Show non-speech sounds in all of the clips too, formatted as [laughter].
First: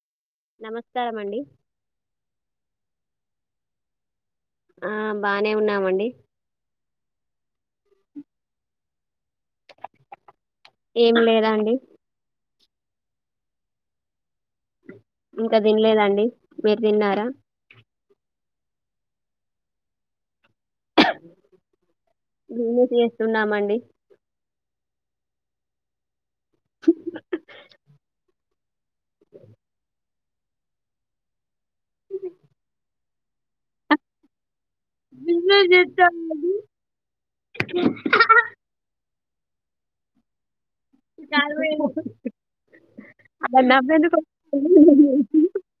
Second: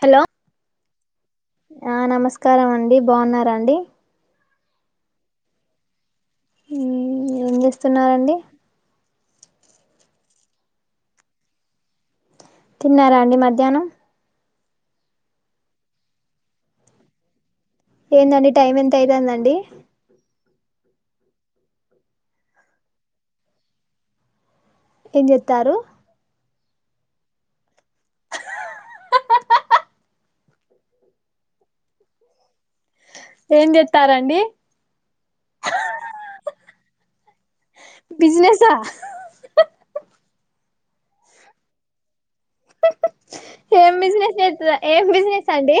Hello నమస్కారం అండి ఆ నమస్కారం అండి బాగున్నారంండి ఆ బానే ఉన్నామండి ఏం చేస్తున్నరండి ఏమి లేదా అండి తిన్నారా అండి మధ్యానం ఇంకా తినలేదండి మీరు దిన్నారా ఏందండి టైం ఎంత అయితాందండి బీనిస్ చేస్తున్నామండి ఏం జేత్తారు ఏం జేత్తారండి బిజినెస్ జేత్తా [unintelligible] బిజినెసా అలా ఏం నవ్వెందుకు బిజినెస్ చేత ఏం వస్తుంది? బిజినెస్ అండి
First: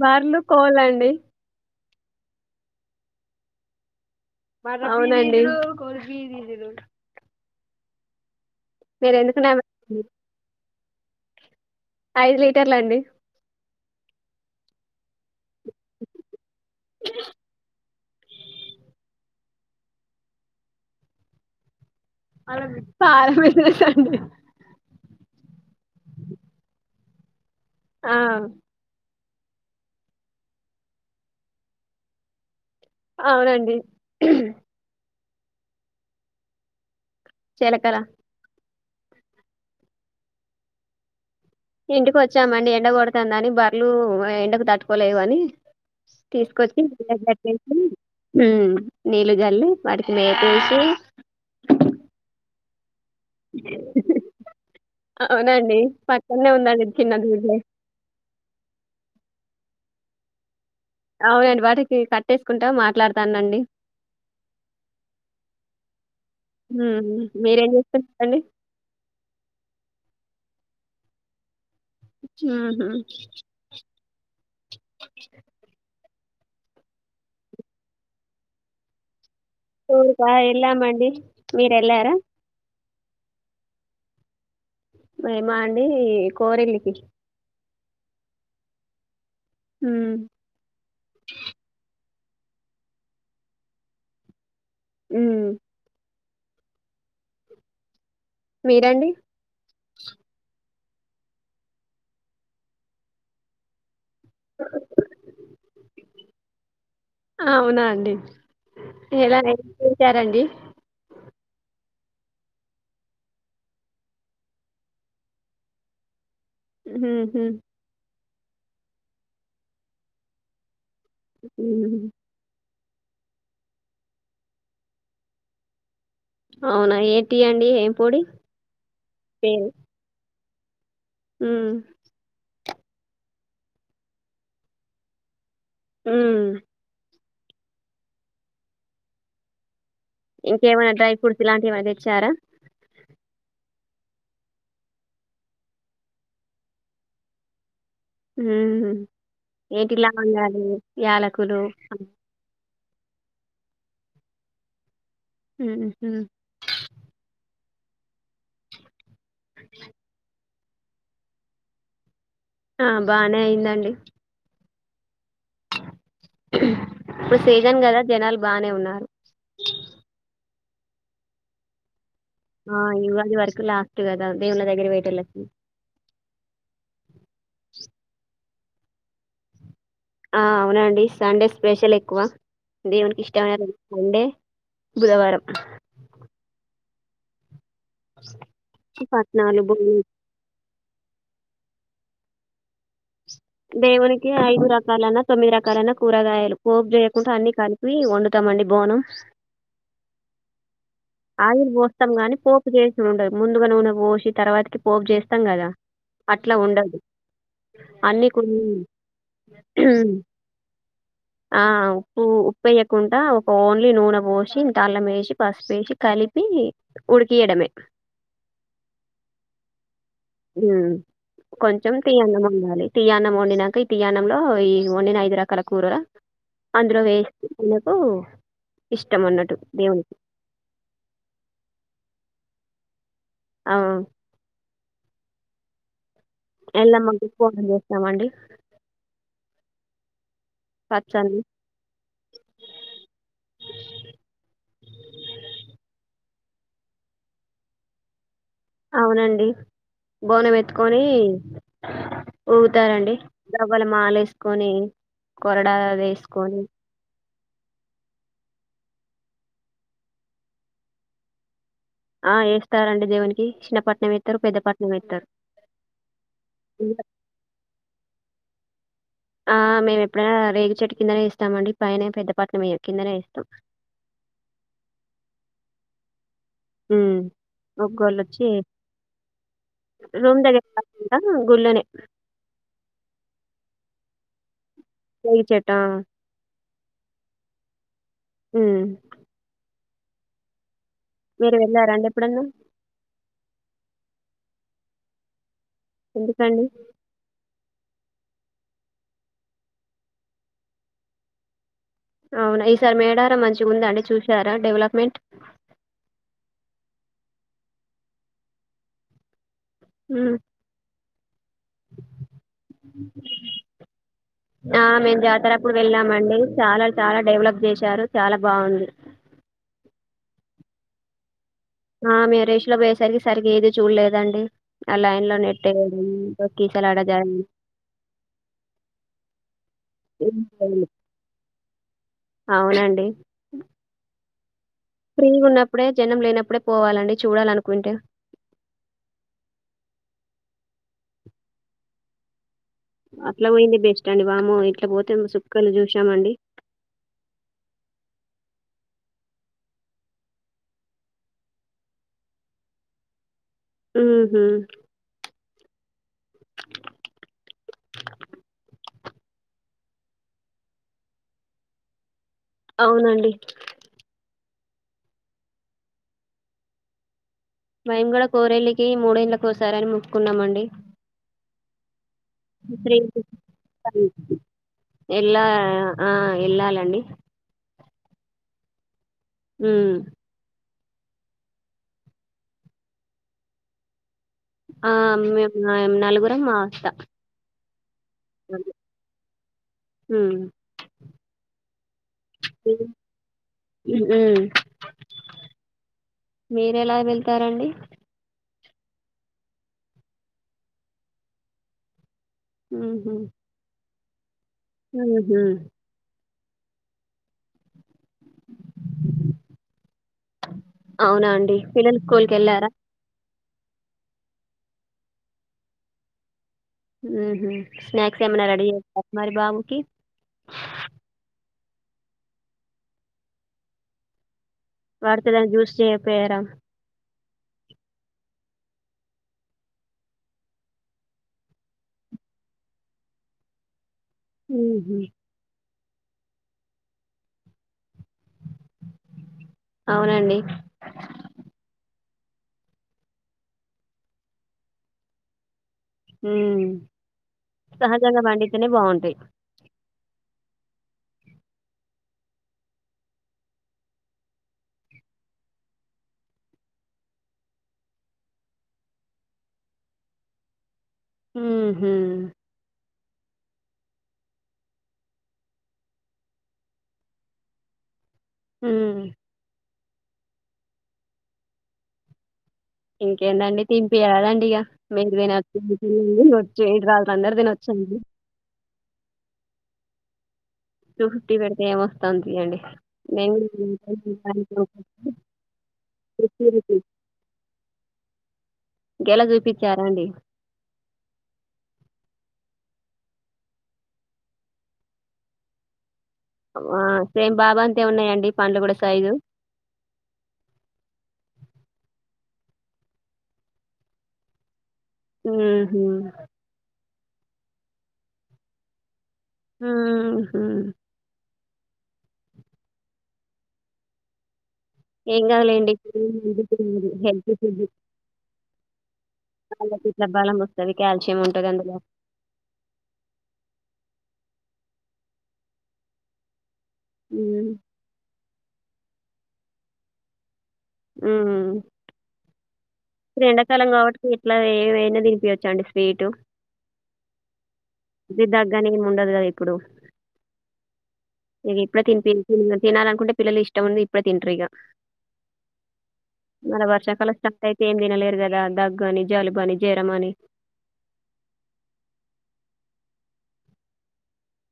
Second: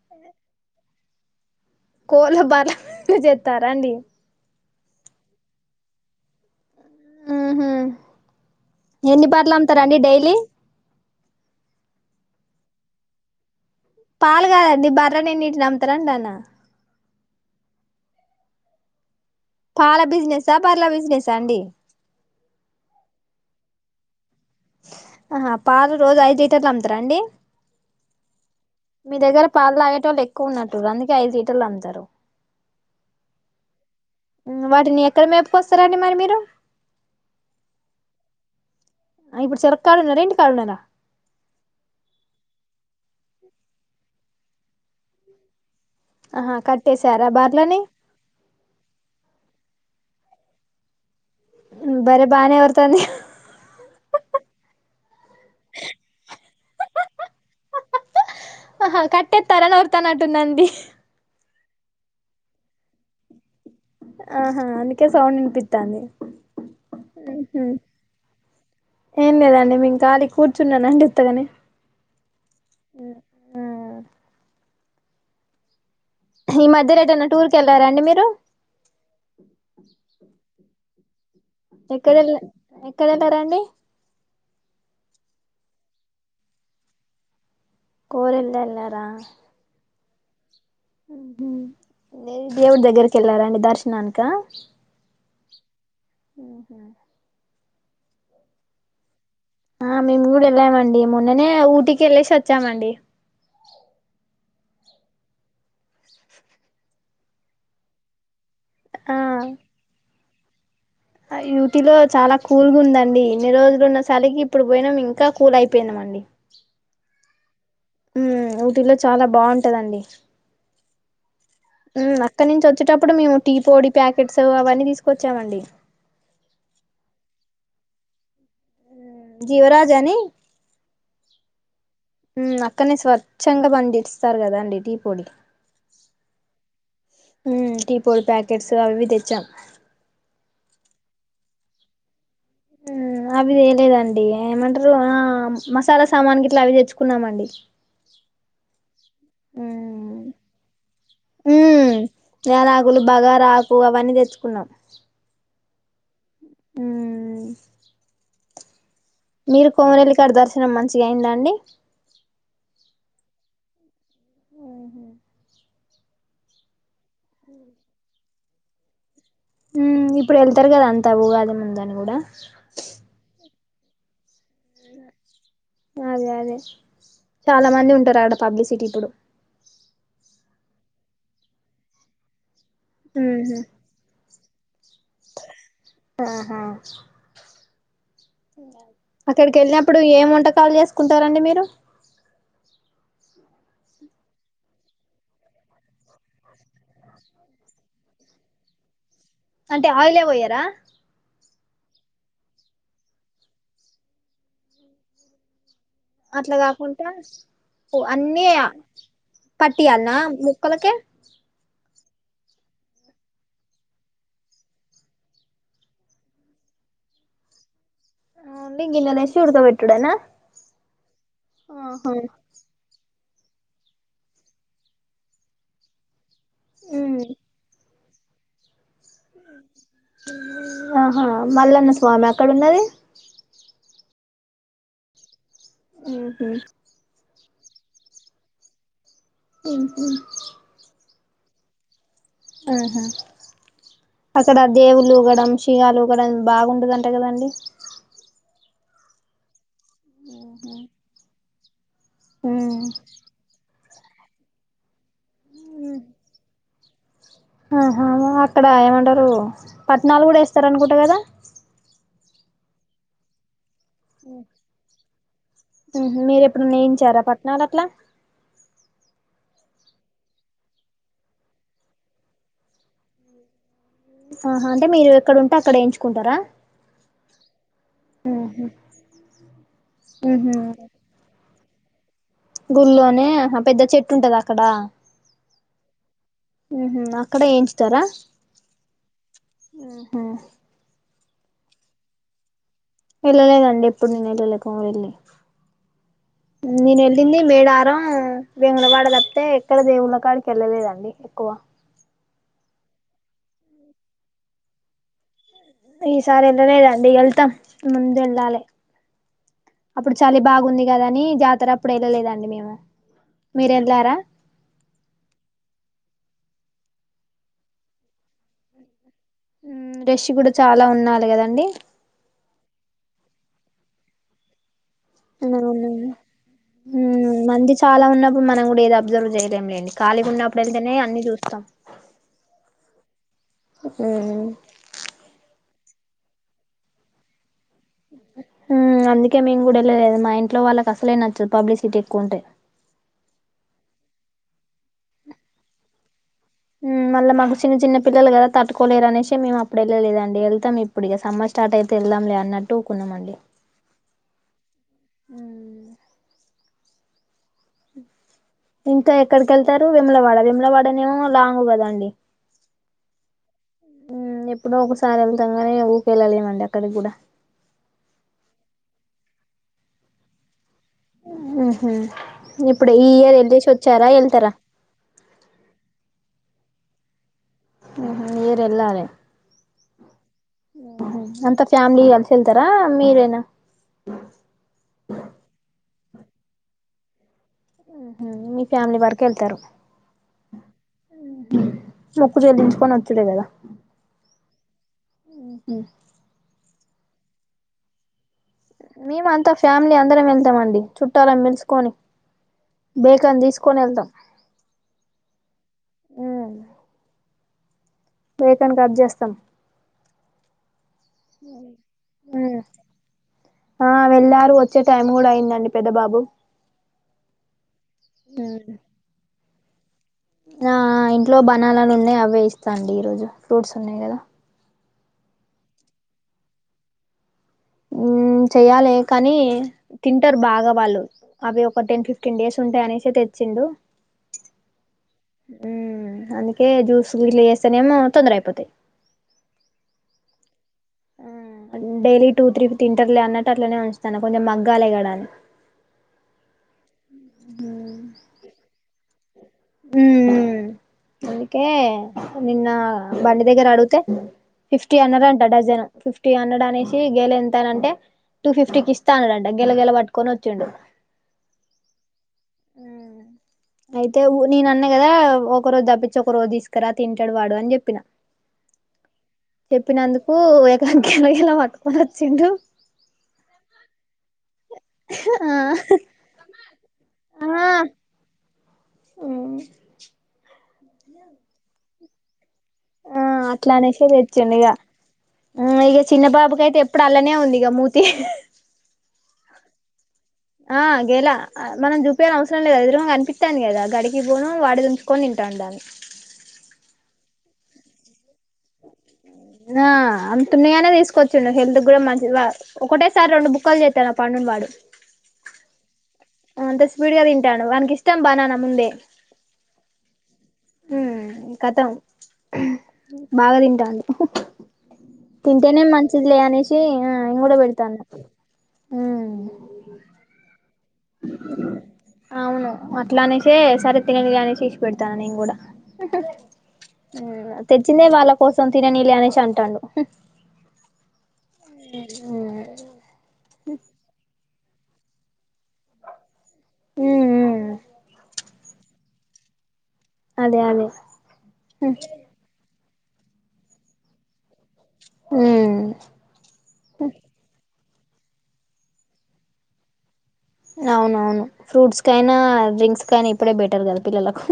బర్లుకోవాలండి కోళ్లు బర్లు జేత్తారా అండి మళ్ల అవునండి ఆహా మీరు ఎన్ని ఎందుకు బాటిళ్లు అమ్తారండి నవ్వారండి డైలీ ఐదు లీటర్లు అండి పాల్ కాదండి బర్రె నిండి నమ్తరండానా పాల బిజినెస్సా బర్లె బిజినెసా అండి పాల బిజినెస్ అండీ ఆహా పాలు రోజు ఐదు లీటర్లు అమ్ముతరాండి ఆ మీ దగ్గర పాలు తాగేటోల్లూ ఎక్కువ ఉన్నట్ అందుకే ఐదు లీటర్లు అమ్ముతారు అవునండి వాటిని ఎక్కడ మేపుకొస్తారు అండి మరి మీరు చేలకర ఇప్పుడు చెరు కాడున్నారా ఇన్టి కాడున్నార ఇంటికి వచ్చామండి ఎండ కొడతా ఉందని బర్రలు ఎండకు తట్టుకోలేవు అని ఆహా కట్టేసారా తీసుకొచ్చిసి బర్లని నీళ్లు జల్లి రేటేంటి బర్రె బానే ఓర్రుతంది అవునండి పక్కనే ఉందండి చిన్న దూడ్లే. ఆహా కట్టెత్తారని వొర్రుతానట్టుందండి అవునండి వాటికి కట్టేసుకుంటా మాట్లాడతానండి ఆహా అందుకే సౌడ్ వినిపిస్తోంది హ్మ్ మీరేం ఉహుం చేస్తున్నారండి? ఏం లేదండి మేం కాలీ కూర్చున్నానండి ఉత్తగానే ఉహుం ఈ మధ్యలో ఎటైనా టూర్ క వెళ్లారా అండి మీరు టూర్ క ఎలామండి మిరెల్లారా ఎక్కడంటారంండి మరి మా అండి ఈ కోరెల్లికి కోరల్ల్లో ఎలార హ న దేవుడు దగ్గరికి వెళ్ళారా అండి దర్శనానక ఉ ఉహ మీరండి ఆ మేము కూడా వెళ్ళామండి మొన్ననే ఊటికి వెళ్ళసి వచ్చామండి [inaudible] అవునా అండి ఆ ఎలా రండి యూటీలో చాలా కూల్గా ఉందండి ఇన్ని రోజులు ఉన్న సలికి ఇప్పుడు పోయినాం ఇంకా కూల్ అయిపోయిందంమండి హమ్ హ ఊటిలో చాలా బాగుంటదండి హ్మ్. అక్కడి నుంచి వ వచ్చేటప్పుడు మేము టీ పొడి ప్యాకెట్స్ అవన్నీ తీసుకొచ్చామండి అవునా ఏ టీ అండి ఏం పొడి జీవరాజాని ఆ అక్కడనే స్వచ్ఛంగా పండిస్తారు కదా అండి టీ పొడి హ టీపోడ్ ప్యాకెట్స్ అవి విధచ్చా ఇంకేమైన్నా డ్రై ఫ్రూట్స్ ఇలాంటి ఏమైనా తెచ్చారా అవిదిేలేదండి ఏమంటారు మసాలా సామాన్ గ ఇట్లా అవి తెచ్చుకున్నామండి హ ఏటిలా ఉమ్ ఉండాలి యాలకులు ఆగులు బగ ఆకు అవన్నీ తెచ్చుకున్నాం ఉ హ మీరు కోమరెల్లికాడ దర్శనం మంచిగా అయిందండి ఆ బానే అయిందండి ఉహు వో ఇప్పుడు సీజన్ కదా జనాలు బగానే ఉన్నారు ఇప్పుడు వెళ్తారు కదా అంతా అ బ కాద ముందుని కూడా ఆ ఇవ వర లాస్ట్ కద ఉంది అన్న దగ్గర పోయటలా అదే అదే చాలా మంది ఉంటారు ఆడ పబ్లిసిటీ ఇప్పుడు ఆ అవునండి సండే స్పెషల్ ఎక్కువ దేవునికి ఉహు ఇష్టమైన మండే ఆహా అక్కడికి పట్నాలు, బూరెలు వెళ్ళినప్పుడు ఏం వంటకాలు చేసు ఒకుంటారంండి మీరు దేవునికి ఐదు రకాలన్నా తొమ్మిది రకాలన్నా కూరగాయలు పోపు చేయకుండా అన్ని కలిపి వండుతామండి బోనం అంటే ఆయిలే ఏ పోయారా ఆయిల్ పోస్తాం గానీ పోపు చేసి ఉండది ముందుగా నూనె పోసి తర్వాతకి పోపు చేస్తాం కదా అట్లా కాకుంటే అన్ని పట్టిాలన్న ముక్కలక ఉప్ప వేయకుండా ఒక ఓన్లీ నూనె పోసి తల్లం వేసి పసుపేసి కలిపి ఉడికియడమే ఆ నిింగ ఇ నశూఊర్ తబట్టుడుడేనా కొంచెం తియానం ఉండాలి తీియానం వండినాక ఈ తీయాణంలో ఈ వండిన ఐదు రకాల కూరరా అందులో వే ఉమ్ ఓ ఆహా మల్లన్న స్వామి అక్కడ ఉన్నది ఆ ఎల్లమ్మ ఫోన్ చేస్తామండి [inaudible] తల్లి ఆహా అక్కడ దేవుళ్ళ ఉగడం గాలుగడం బాగుంటదంట కదండి అవునండి బోనం ఎత్తుకొని ఊగుతారంండి ఇల మాల వేసుకొని కొరడా వేసుకొని ఆహ అక్కడ ఏమంటారు పట్టణాలు కూడా వేస్తారనుకుంటా కదా ఆ వేస్తారంండి దేవునికి చిన్నపట్ మీరు ఎప్పుడు నేయించారా పట్టనాలు అట్లా ఆ మేము ఎప్పుడైనా వేగుచట్టు కిందనే ఇస్తామ అండి పైన పెద్ద పట్ల మే కిందనే ఇస్తాం ఆహా అంటే మీరు ఎక్కడుంటే అక్కడ ఏయించుకుంటరా ఉమ్ ఒగ్గోలు వచ్చీ రూమ్ ఉహు దెగ్గరకూడ గుళ్ళనే గుళ్ళోనే ఆ పెద్ద చెట్టు ఉంటది అక్కడా రేగి చెట్టు ఆ హ్మ అక్కడ ఏయించుతారా ఉమ్ [inaudible] మీరు వెళ్ళారా అండి ఎప్పుడన్నా వెళ్ళలేదండి ఎప్పుడు నేను వెళ్ళలేక వెళ్ళి ఎందుకండి నేను ఎల్లిందీ మేడార్ రం వేములవాడ తప్పితే ఎక్కడ దేవుళ్ళ కాడికి ఎళ్ళలేదండి ఎక్కువ అవున ఈసారి మేడారం మంచిగ ఉందండి చూసారా డెవలప్మెంట్ ఈసారి ఎల్లలేదు అండి ఎల్తం ముందు ఎల్లాలే అప్పుడు ఉమ్ చలి బాగుంది గదా అనీ జాత్ మీరు వెళ్ళారా ఆ మేము జాతర అప్పుడు వెళ్ళామ్ అండి చాలా చాలా డెవలప్ చేశారు చాల బాగుంది రష్ గూడ చాలా ఉన్నాలి కదండీ ఆ మేరష్ లో పోయేసరికి సరిగా ఏది చూడలేదండి ఆ లైన్ లో నెట్టేయడం తొక్కిసలాట జరగడం మంది చాలా ఉన్నప్పుడు మనం కూడ ఏదీ అబ్జర్వ్ చేయలేం లేండి ఖాళీ ఉన్నప్పుడు యెల్తనే అన్నీ చూస్తాం అవునండి. హ్మ ఫ్రీ ఉన్నప్పుడే జన్నం లేనప్పుడే పోవాలండి చూడాలనినుకు అందుకే మేము కూడాలేదు మా ఇంట్లో వాళ్ళకుస్త పల నచ్చు పబ్లిసిటీ ఎకుౌంటట్ అట్లా పోయింది బెస్ట్ అండి వామో ఇట్లా పోతే సుక్కలు చూసామండి మళ్ళ మాకు చిన్న చిన్న పిల్లలు కదా తట్టుకోలేరు అనేసి మేము అప్పుడు వెళ్ళలేదండి వెళ్తాం ఇప్పుడు ఇక సమ్మర్ స్టార్ట్ అయితే వెళ్దాం లే అన్నట్టుఊకున్నామండి హ అ ఇంకా ఎక్కడిక వెళ్తారు విములవాడ విములవాడనేమో లాంగ్ కదాండి అవునండి ఇప్పుడ ఒకసారి వెళ్తాంగానే ఊరి వెళ్ళలేమండి అక్కడికి కూడా భై కూడాూడ కోరేళ్లికి మూడేళ్ళ కోసారని మొక్కున్నామండి హ ఇప్పుడు ఈ ఇయర్ వెళసి వచ్చారా వెళ్తారా వెళ్ళాలండి ఏర ఎల్ారే అ అంత ఫ్యామిలీ కలిసి వెళ్తారా మీరేనా ఆ అమ్మ్ నాలుగు ఉరంమావస్త మీ ఫ్యామిలీ వరక వెళ్తారు హ్మ్. మొక్కు చెల్లించుకొని వతులే కదా హ్మ్. చెస్తారంండి మేము అంతా ఫ్యామిలీ అందరం వెళ్తామండి చుట్టాలాన్ పిలుసుకొని బేకని తీసుకొని వెళ్తాం ఉహ్మ్ బేకన్ కట్ చేస్తాం అవునా అండి పిల్లల్ స్కూల్ కేళ్ళారా ఆ వెళ్ళారు వచ్చే టైం కూడా అయిందండి పెద్ద బాబు ఉహు స్నాక్స్ ఏమన్నా రెడీ చేశారా మరి బాబు కి ణాలాలు ఉన్నాయి అవే ఇస్తా అండి ఈరోజు ఫ్రూట్స్ ఉన్నాయి కదా వాడితో ఏదయినా జూస్ చేయపోయారా చెయ్యాలి కానీ తింటారు బాగా వాళ్ళు అవి ఒక టెన్ ఫిఫ్టీన్ డేస్ ఉంటాయ అనేసే తెచ్చిండు ఉహు ఉ అందుకే జ్యూస్ గిట్ల చేస్తేనేమో తొందర అయిపోతాయి అవునండి డైలీ టూ త్రీ ఇవి ఇంటర్లే అన్నటట్లనే ఉంచుతాన కొంచెం మగ్గాలి కద అని ఉ సహజంగా పండితేనే బాగుంటాయి ఉ అందుకే నిన్న బండి దగ్గర అడిగితే ఫిఫ్టీ అన్నాడు అంట డజన్ ఫిఫ్టీ హండ్రెడ్ అనేసి గెల ఎంతనంటే టూ ఫిఫ్టీకి ఇస్తా అన్నాడంట గెల గెల పట్టుకొని వచ్చిండు హు హు తే నేన అన్నా కదా ఒక రోజు దప్పించి ఒక రోజు తీసుకురా తింటాడు వాడు అని చెప్పిన హు చెప్పినందుకు ఇక గేల గేల పట్టుకొని వచ్చిండు ఇంకేందండి తిన్పియరాదండీ [unintelligible] ఆ [unintelligible] కాదు అందరు తినొచ్చా ఉహ్ టూ ఫిఫ్టీ పెడితే ఏమొస్తందితి అండి ఆ అట్లా అనేసే తెచ్చండు ఇగ ఆ ఇగ చిన్న బాబుకి ఐతే ఎప్పుడు అల్లనే ఉంది ఇగ మూతి గెల చూపించారా అండి ఆ గెల మనం చూపినవసరం లేదు ఎదురుంగా కనిపిస్థాందీ గదా గడికి పోను వాడి దుంచుకొని తంటాండు ఆ సేమ్ బాబు అంతే ఉన్నాయండి పండ్లు కూడా సైజు ఆ అంతున్నాయనే తీసుకొచ్చుండు హెల్త్ కూడా మంచి ఒకటేసారి రెండు బుక్కలు చేస్తాండూ ఆ పండును వాడు ఉహు అంత స్పీడ్ గా తింటండూ వానకి ఇష్టం బానాన ముందే హుహు ఉమ్ కతం బాగా తింటండూ ఏం కాదులేండి తింటేనే మంచిదిలే అనేసి ఆ హెల్త్ నేన్ కూడా ఫుడ్ పెడతాన్న ఉమ్ వాళ్ళకి ఇట్లా బలం వస్తది కాల్షియం ఉంటది అందులో అవును అట్లా అనేసే సరే తియానేసి ఇషిపెడతాన నేను కూడా హ్మ్ తెచ్చిందే వాళ్ళకు కోసం తినని లే అనేషీ అంటాండు ఉమ్ ఉమ్ ఎ్రండాకాలం కాబట్టి ఎట్లా ఏ ఏయినా తినిపియాచు అండి స్వీటు ఉమ్ ది దగ్గు అని ఉండదు కదా ఇప్పుడు అదే అదే ఏది ఎప్పుడు తీని పే తినాలనుకుంటే పిల్లలు ఇష్టము ఉంది ఇప్పుడు తింటారు ఇక ఉమ్ మర వర్షా కాలం స్టా ఏం తినలేరు కదా దగ్గు అని జాలిబు అని జ్వరం అని అవునవును ఫ్రూట్స్ కైనా డ్రింక్స్ కైనా ఇప్పుడే బెటర్ కదా పిల్లలకు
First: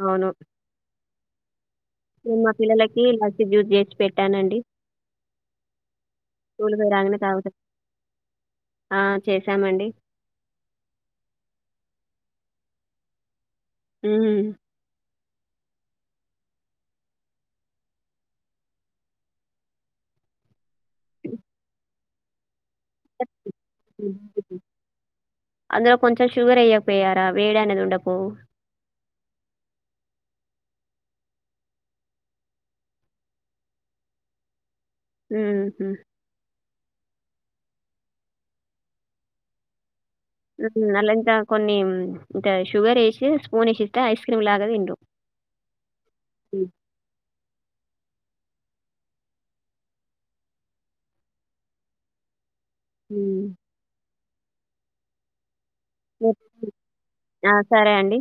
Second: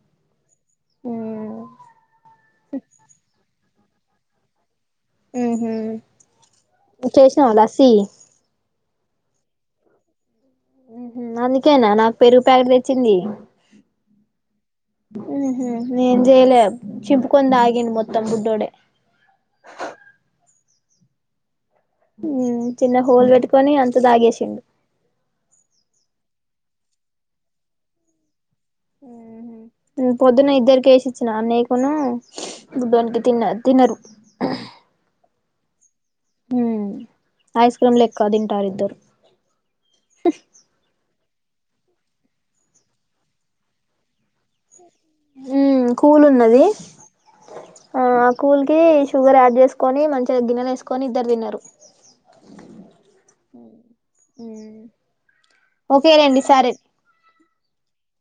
అవును ఏమ్ మా పిలలకి లస్సీ జ్యూస్ పెట్టానండి స్కూల్ పోయి రాగానే చేసినావా తాగుతారు. లస్సీ ఆ చేసామండి అందుకేనా నాకు పెరుగు ప్యాకట్ తెచ్చింది ఉమ్ ఉ హ నే జయలే చింపుకొని తాగ్గిండు మొత్తంబుడ్డోడ ఉమ్ చిన్న హోల్ పెట్టుకొని అంత తాగేసిండు అందులో కొంచెం షుగర్ అయ్యాకపోయారా వేడాని ఎది ఉండ పో పొద్దున్న ఇద్దరిక వేసిచ్చిన అన్న కొను బుడ్నికి తిన్న తినరు ఉ హమ్ హ ఐస్ క్రీమ్ లెక్క తింటారు ఇద్దరు ఉ అలా ఎంత కొన్ని ఇ షుగర్ వేసి స్పూన్ వేసిస్తే ఐస్ క్రీమ్ లాగాండు ఉ కూలు ఉన్నది ఆ ఆ కూల్ కి షుగర్ యాడ్ చేసుకొని మంచిగా గిన్నెలు వేసుకొని ఇద్దరు తిన్నారు హ్మ్. ఉమ్ ఓకేనండి ఓకే. సరేం ఆ! సరే అండి